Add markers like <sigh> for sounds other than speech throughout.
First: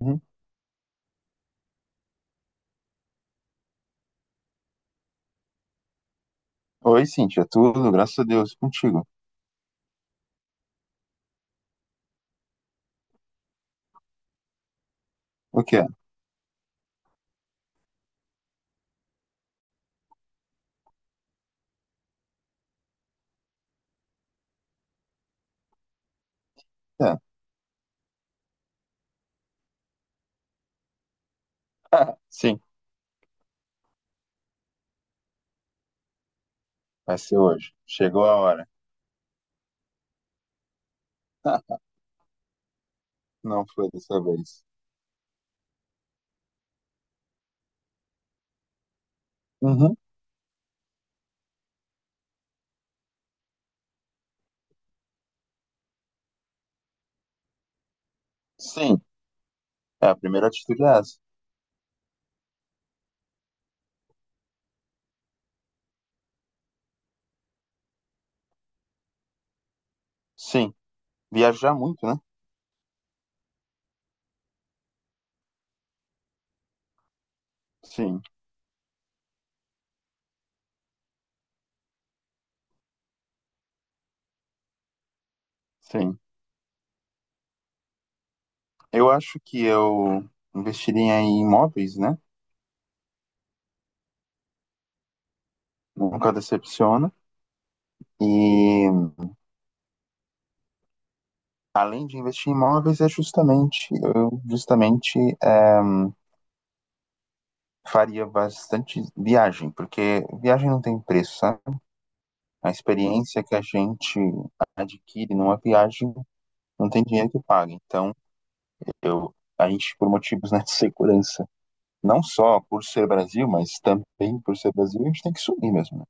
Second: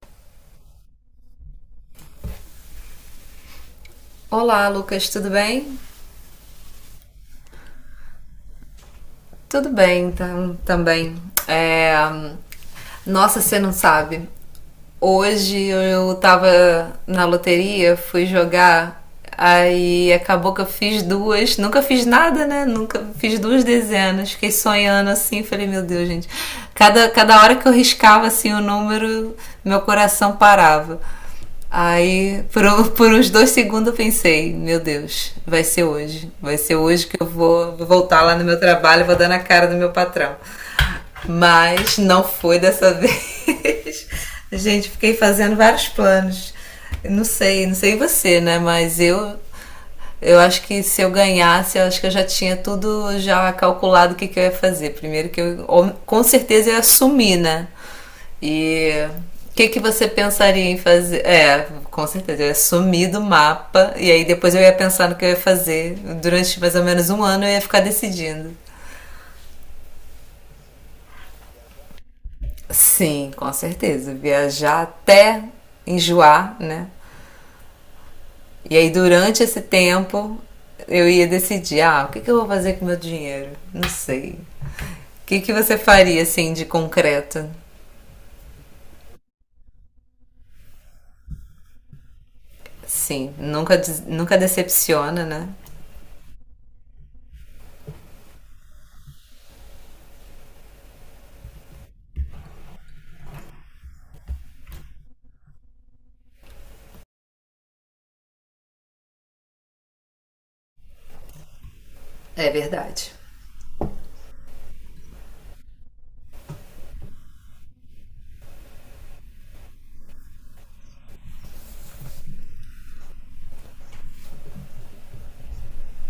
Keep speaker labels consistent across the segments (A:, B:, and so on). A: Uhum.
B: Olá, Lucas, tudo bem?
A: Oi, Cíntia, tudo? Graças a Deus, e contigo.
B: Tudo bem, então, também. É, Nossa, você não sabe. Hoje
A: O que é?
B: eu tava na loteria, fui jogar, aí acabou que eu fiz duas. Nunca fiz nada, né? Nunca fiz duas dezenas. Fiquei sonhando assim, falei, meu Deus, gente. Cada,
A: É.
B: cada hora que eu riscava assim o número, meu coração parava.
A: <laughs> Sim,
B: <laughs> Por uns dois segundos eu pensei, meu Deus, vai ser hoje. Vai ser hoje
A: vai
B: que eu
A: ser hoje.
B: vou voltar
A: Chegou
B: lá
A: a
B: no meu
A: hora.
B: trabalho e vou dar na cara do meu patrão. Mas não foi dessa
A: <laughs> Não foi
B: vez.
A: dessa
B: <laughs>
A: vez.
B: Gente, fiquei fazendo vários planos. Não sei você, né? Mas eu
A: Uhum.
B: eu acho que se eu ganhasse, eu acho que eu já tinha tudo já calculado o que eu ia fazer. Primeiro que eu com certeza ia sumir, né? E
A: Sim,
B: o que você
A: é a primeira
B: pensaria em
A: atitude é essa.
B: fazer? É, com certeza, eu ia sumir do mapa e aí depois eu ia pensar no que eu ia fazer. Durante mais ou menos um ano eu ia ficar decidindo.
A: Sim, viajar muito, né?
B: Sim, com certeza. Viajar até enjoar, né?
A: Sim,
B: E aí durante esse tempo eu ia decidir, ah, o que eu vou fazer com o meu dinheiro? Não sei. O que você
A: sim.
B: faria, assim, de concreto?
A: Eu acho que eu investiria em imóveis, né?
B: Sim, nunca decepciona, né?
A: Nunca decepciona. E além de investir em imóveis, é justamente, eu justamente faria bastante viagem, porque viagem não tem preço, sabe?
B: É
A: A
B: verdade.
A: experiência que a gente adquire numa viagem não tem dinheiro que pague. Então, eu, a gente, por motivos né, de segurança, não só por ser Brasil, mas também por ser Brasil, a gente tem que subir mesmo. Né?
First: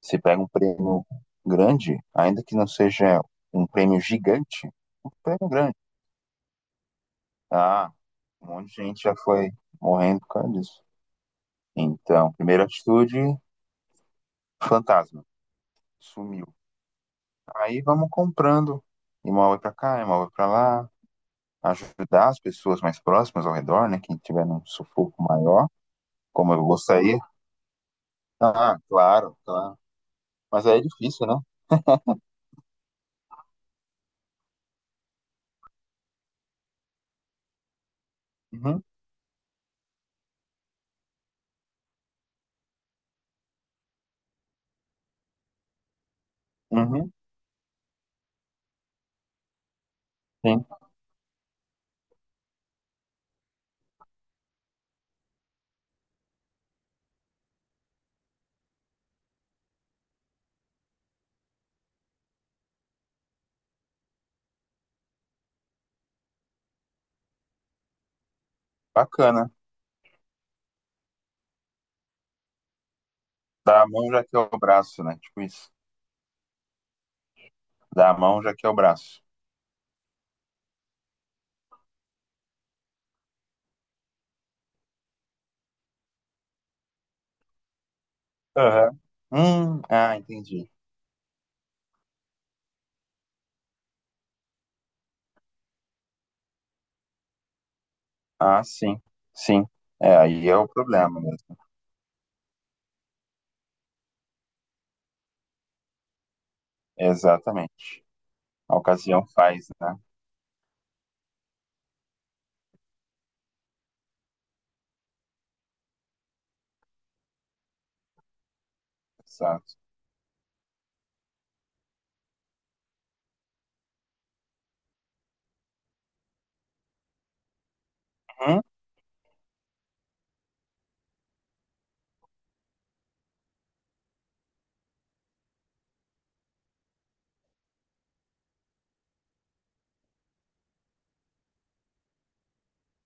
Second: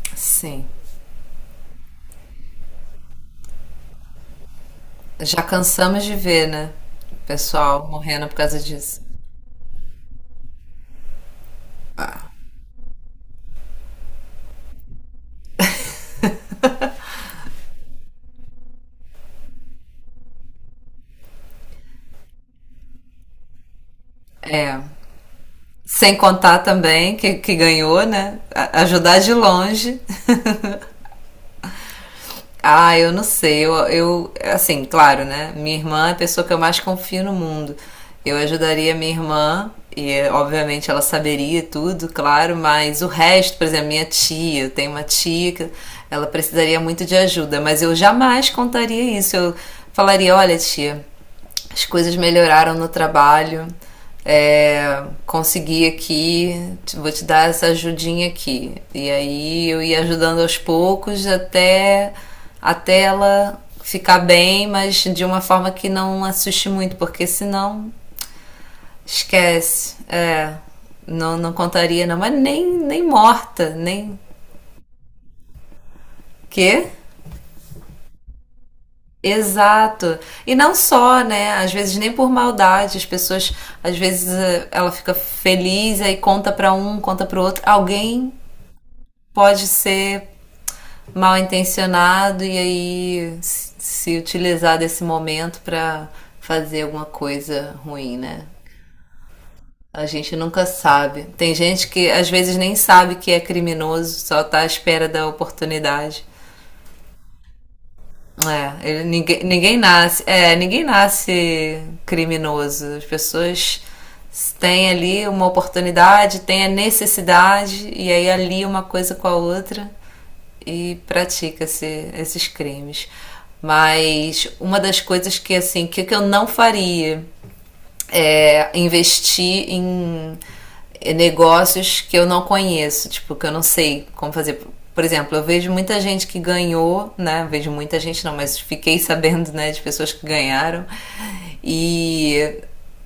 A: Você pega um
B: Sim.
A: prêmio grande, ainda que não seja um prêmio gigante, um
B: Já
A: prêmio grande.
B: cansamos de ver, né? O pessoal
A: Ah,
B: morrendo por
A: um
B: causa
A: monte de
B: disso.
A: gente já foi morrendo por causa disso. Então, primeira atitude, fantasma, sumiu. Aí vamos comprando, imóvel para cá, imóvel para lá, ajudar as pessoas mais próximas ao redor, né? Quem tiver num
B: É.
A: sufoco maior,
B: Sem
A: como
B: contar
A: eu vou
B: também
A: sair.
B: que ganhou, né?
A: Ah,
B: A- ajudar de
A: claro, claro.
B: longe.
A: Mas aí é difícil, né?
B: Ah, eu não sei. Assim, claro, né? Minha irmã é a pessoa que eu mais confio no mundo. Eu
A: Uhum,
B: ajudaria minha irmã, e obviamente ela saberia tudo, claro, mas o resto, por exemplo, minha tia, eu tenho uma tia que ela precisaria muito
A: uhum,
B: de ajuda, mas eu jamais contaria isso. Eu falaria: olha,
A: sim.
B: tia, as coisas melhoraram no trabalho. É, consegui aqui, vou te dar essa ajudinha aqui. E aí eu ia ajudando aos poucos até, até ela ficar bem, mas de uma forma que não assuste muito, porque senão
A: Bacana.
B: esquece. Não, não contaria, não, mas nem, nem morta,
A: Dá a mão
B: nem.
A: já que é o braço, né? Tipo isso.
B: Quê?
A: Dá a mão já que é o braço.
B: Exato. E não só, né? Às vezes nem por maldade, as pessoas, às vezes ela fica feliz aí conta pra um, conta pro outro. Alguém
A: Aham.
B: pode
A: Ah,
B: ser
A: entendi.
B: mal intencionado e aí se utilizar desse momento pra fazer alguma coisa ruim, né?
A: Ah, sim, sim.
B: A
A: É,
B: gente
A: aí é
B: nunca
A: o problema
B: sabe. Tem
A: mesmo.
B: gente que às vezes nem sabe que é criminoso, só tá à espera da oportunidade.
A: Exatamente. A
B: É, ele-
A: ocasião
B: ninguém,
A: faz,
B: ninguém
A: né?
B: nasce, é, ninguém nasce criminoso. As pessoas têm ali uma oportunidade, têm a necessidade e aí ali uma coisa com a
A: Exato.
B: outra e pratica-se esses crimes. Mas uma das coisas que assim, que eu não faria
A: Uhum,
B: é, investir em negócios que eu não conheço, tipo, que eu não sei como fazer. Por exemplo, eu vejo muita gente que ganhou, né? Vejo muita gente não, mas fiquei <laughs> sabendo, né, de pessoas que ganharam e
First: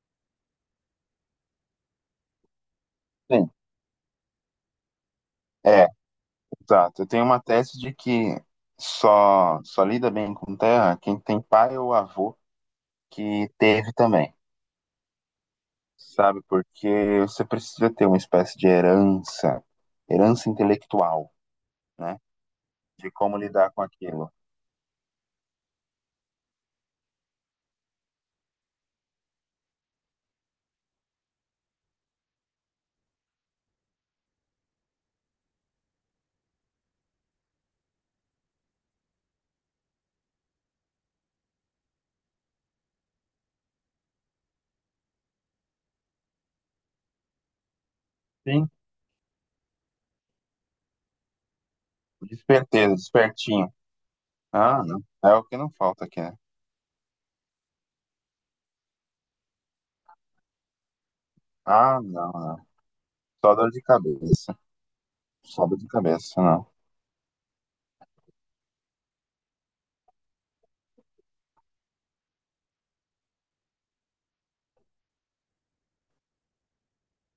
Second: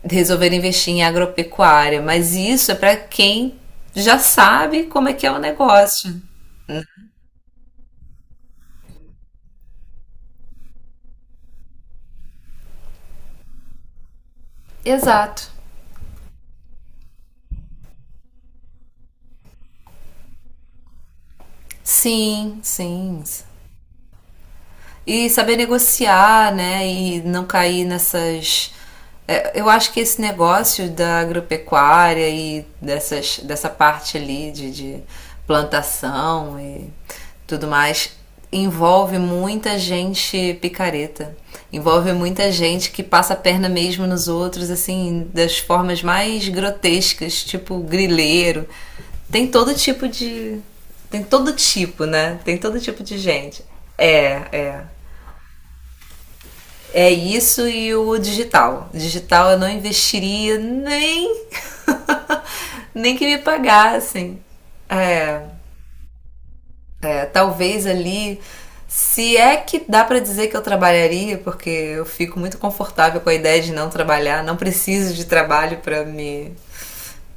B: resolveram investir em agropecuária, mas isso é para
A: sim.
B: quem já sabe como é que é o
A: É.
B: negócio.
A: Exato. Eu tenho uma tese de que só lida bem com terra quem tem pai ou avô que teve também,
B: Exato.
A: sabe? Porque você precisa ter uma espécie de herança, herança intelectual, né?
B: Sim,
A: De
B: sim,
A: como
B: sim.
A: lidar com aquilo.
B: E saber negociar, né? E não cair nessas. Eu acho que esse negócio da agropecuária e dessa parte ali de plantação e tudo mais envolve muita gente picareta. Envolve muita gente que passa a perna mesmo nos outros, assim, das formas mais grotescas, tipo grileiro.
A: Sim.
B: Tem todo tipo de. Tem todo tipo, né? Tem todo
A: Desperteza,
B: tipo de gente.
A: despertinho.
B: É, é.
A: Ah, não. É o que não falta aqui, né?
B: É isso e o digital. Digital eu não investiria nem
A: Ah, não, não.
B: <laughs> nem que me
A: Só dor de
B: pagassem.
A: cabeça.
B: É,
A: Só dor de cabeça, não.
B: talvez ali, se é que dá para dizer que eu trabalharia, porque eu fico muito confortável com a ideia de não trabalhar, não preciso de trabalho para me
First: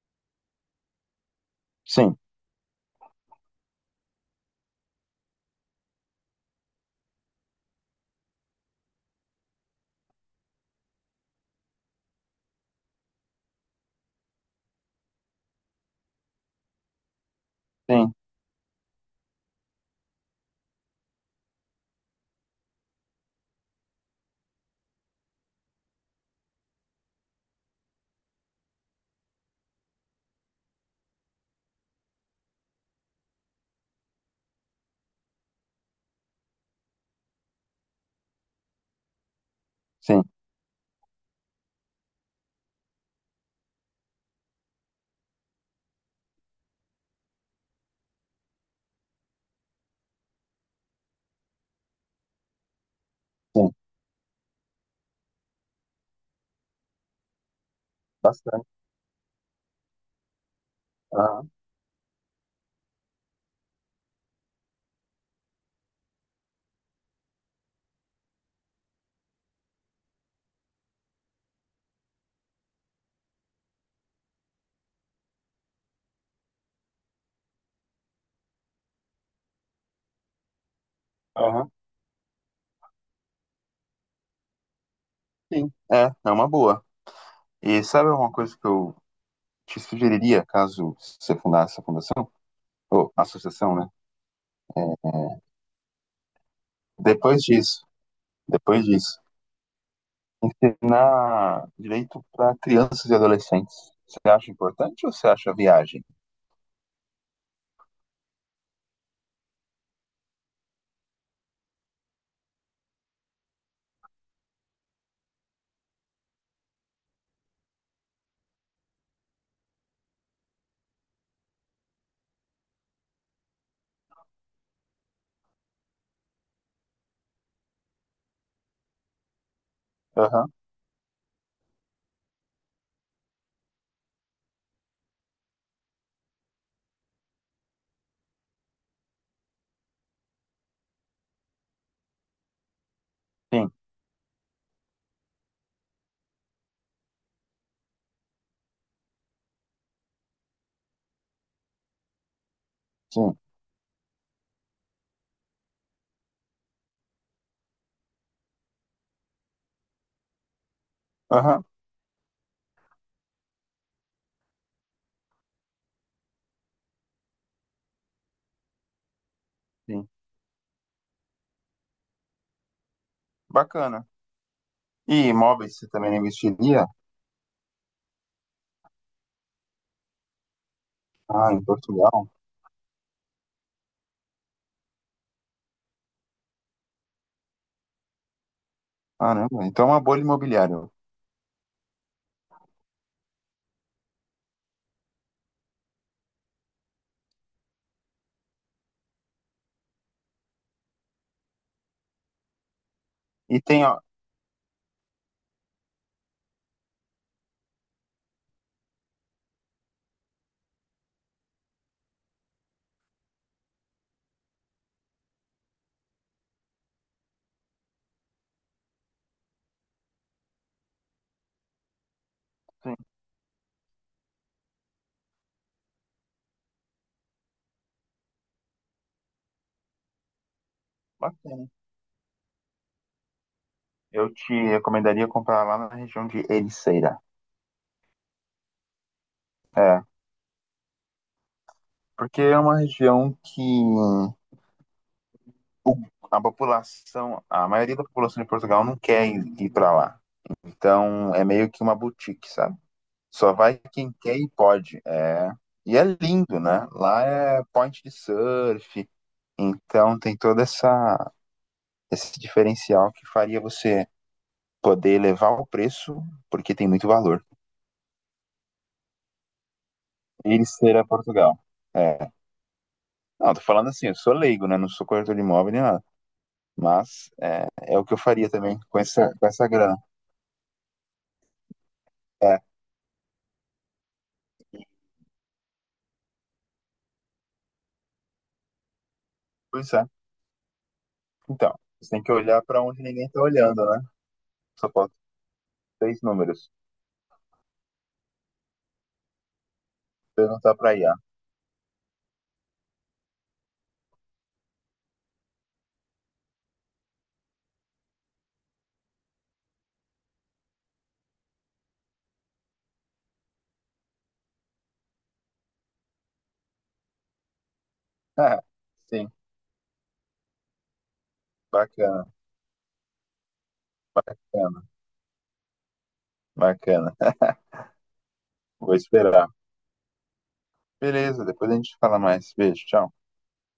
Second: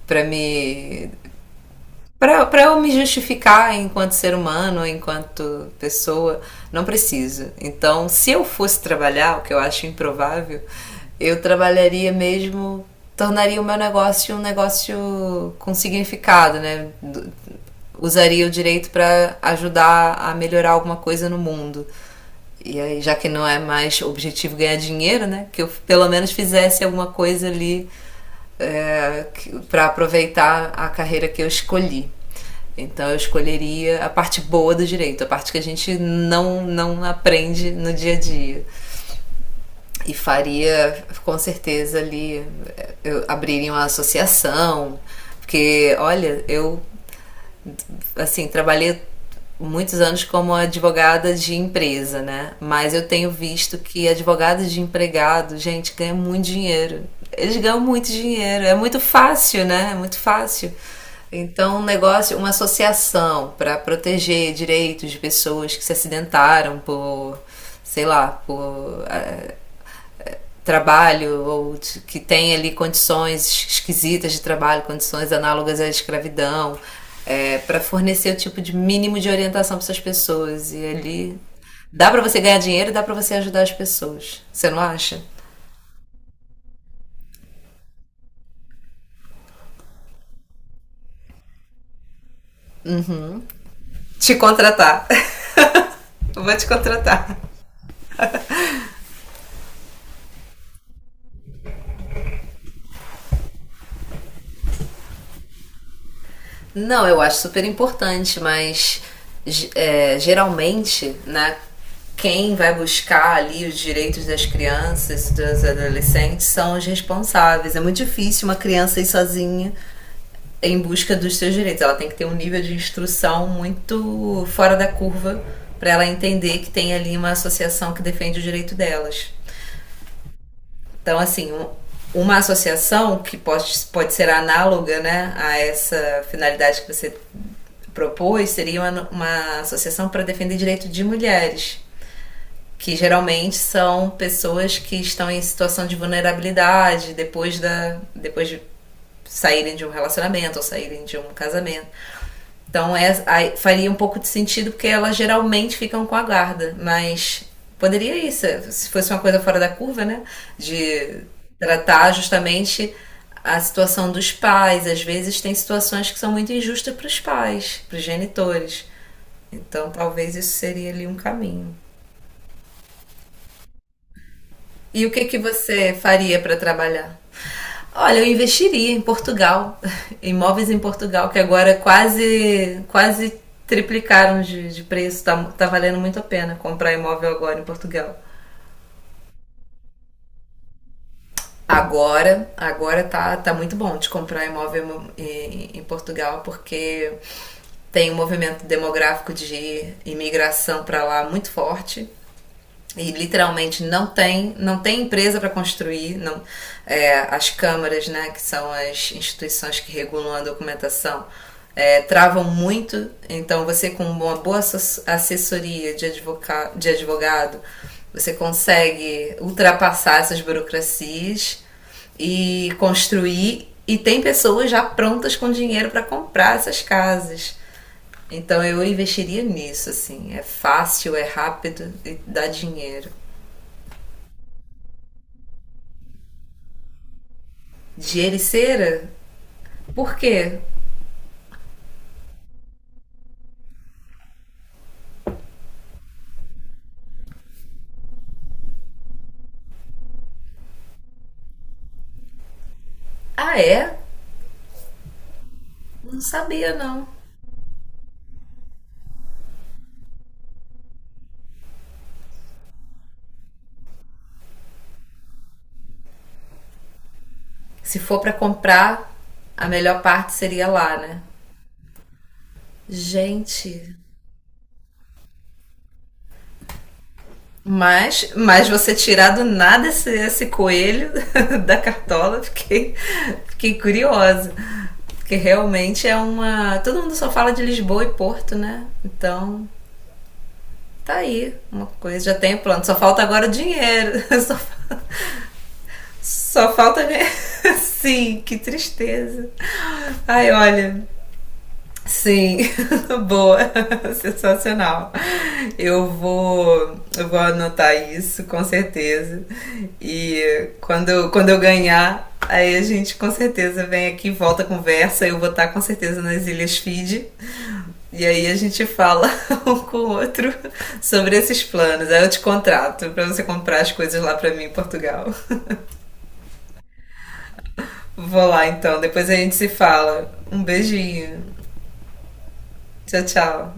B: para me
A: Sim,
B: para eu me justificar enquanto ser humano, enquanto pessoa, não preciso. Então, se eu fosse trabalhar, o que eu acho improvável, eu trabalharia mesmo, tornaria o meu negócio um negócio com significado, né?
A: sim,
B: Usaria o direito para ajudar a melhorar alguma coisa no mundo. E aí, já que não é mais objetivo ganhar dinheiro, né? Que eu pelo menos fizesse alguma coisa ali é, para aproveitar a carreira que eu escolhi. Então eu escolheria a parte boa do direito, a parte que a gente não aprende no dia a dia. E
A: sim,
B: faria, com certeza, ali, eu abriria uma associação, porque, olha, eu assim, trabalhei muitos anos como advogada de empresa, né? Mas eu tenho
A: sim.
B: visto que advogado de empregado, gente, ganha muito dinheiro. Eles ganham muito dinheiro,
A: Bastante.
B: é muito fácil, né? É muito fácil.
A: Aham,
B: Então, um negócio, uma associação para proteger direitos de pessoas que se acidentaram por, sei lá, por trabalho ou de, que tem ali condições esquisitas de trabalho, condições análogas à escravidão, é, para fornecer o tipo de mínimo de orientação para essas pessoas. E ali
A: aham.
B: dá para você ganhar dinheiro e dá para você ajudar as pessoas. Você não acha?
A: Sim. É, é uma boa. E sabe uma coisa que eu te sugeriria, caso você fundasse a fundação, ou associação, né?
B: Te contratar. <laughs> Vou te contratar.
A: Depois disso, depois disso, ensinar direito para crianças e adolescentes. Você acha importante ou você acha viagem?
B: Não, eu acho super importante, mas ge- é, geralmente, né, quem vai buscar ali os direitos das crianças, dos adolescentes, são os responsáveis. É muito difícil uma criança ir sozinha em busca dos seus direitos. Ela tem que ter um nível de instrução muito fora da curva para ela entender que tem ali uma associação que defende o direito delas.
A: Aham,
B: Então, assim, uma associação que pode ser análoga né, a essa finalidade que você propôs seria uma associação para defender direito de mulheres, que geralmente
A: sim,
B: são pessoas que estão em situação de vulnerabilidade depois de saírem de um relacionamento ou saírem de um casamento. Então é,
A: sim.
B: aí faria um pouco de sentido porque elas geralmente ficam com a guarda, mas poderia isso, se fosse uma coisa fora da curva, né? De
A: Aham,
B: tratar justamente a situação dos pais. Às vezes tem situações que são muito injustas para os pais, para os genitores. Então
A: sim.
B: talvez isso seria ali um caminho.
A: Bacana.
B: E o que
A: E
B: que
A: imóveis você
B: você
A: também não
B: faria para
A: investiria?
B: trabalhar? Olha, eu investiria em Portugal, <laughs> imóveis em Portugal, que
A: Ah, em
B: agora
A: Portugal?
B: quase quase triplicaram de preço, tá valendo muito a pena comprar imóvel agora em Portugal.
A: Caramba, então é uma bolha imobiliária.
B: Agora tá muito bom de comprar imóvel em Portugal, porque tem um movimento demográfico de imigração para lá muito forte. E
A: E
B: literalmente
A: tem, ó,
B: não tem empresa para construir não. É, as câmaras né que são as instituições que regulam a documentação é, travam muito então você com uma boa assessoria de advogado você consegue ultrapassar essas burocracias e
A: sim,
B: construir e tem pessoas já prontas com dinheiro para comprar essas casas então eu investiria nisso, assim. É fácil, é
A: bacana.
B: rápido e dá dinheiro.
A: Eu te recomendaria comprar lá na região de Ericeira.
B: De Ericeira?
A: É,
B: Por quê?
A: porque é uma região que o- a população, a maioria da população de Portugal não quer ir para lá. Então é meio que uma boutique, sabe? Só
B: Ah,
A: vai
B: é?
A: quem quer e pode. É... E é
B: Não
A: lindo,
B: sabia,
A: né?
B: não.
A: Lá é point de surf, então tem todo essa, esse diferencial que faria você poder elevar o preço, porque tem muito valor.
B: Se for pra comprar, a melhor parte
A: Ir
B: seria lá,
A: ser a
B: né?
A: Portugal. É. Não, tô falando
B: Gente,
A: assim, eu sou leigo, né? Não sou corretor de imóvel nem nada. Mas é, é o que eu
B: mas,
A: faria
B: mas
A: também
B: você tirar do
A: com essa
B: nada
A: grana.
B: esse coelho <laughs> da cartola,
A: É,
B: fiquei, fiquei curiosa. Porque realmente é uma. Todo mundo só fala de Lisboa e Porto, né? Então,
A: pois é.
B: tá aí
A: Então,
B: uma
A: você tem
B: coisa,
A: que
B: já tem um
A: olhar pra
B: plano. Só
A: onde
B: falta
A: ninguém tá
B: agora o
A: olhando, né?
B: dinheiro. <laughs> Só
A: Só
B: falta.
A: falta três números.
B: Só falta ganhar. <laughs> Sim, que tristeza. Ai,
A: Perguntar pra
B: olha.
A: IA.
B: Sim, <laughs> boa, <laughs> sensacional. Eu vou anotar isso com certeza. E quando eu ganhar, aí a gente com certeza vem aqui, volta a conversa. Eu vou estar com certeza nas Ilhas Fiji. E aí a
A: Ah,
B: gente
A: <laughs>
B: fala
A: sim,
B: <laughs> um com o outro sobre esses planos. Aí
A: bacana,
B: eu te contrato para você comprar as coisas lá para mim em
A: bacana,
B: Portugal.
A: bacana.
B: Vou lá
A: Vou
B: então, depois a
A: esperar.
B: gente se fala. Um
A: Beleza,
B: beijinho.
A: depois a gente fala mais. Beijo, tchau.
B: Tchau, tchau.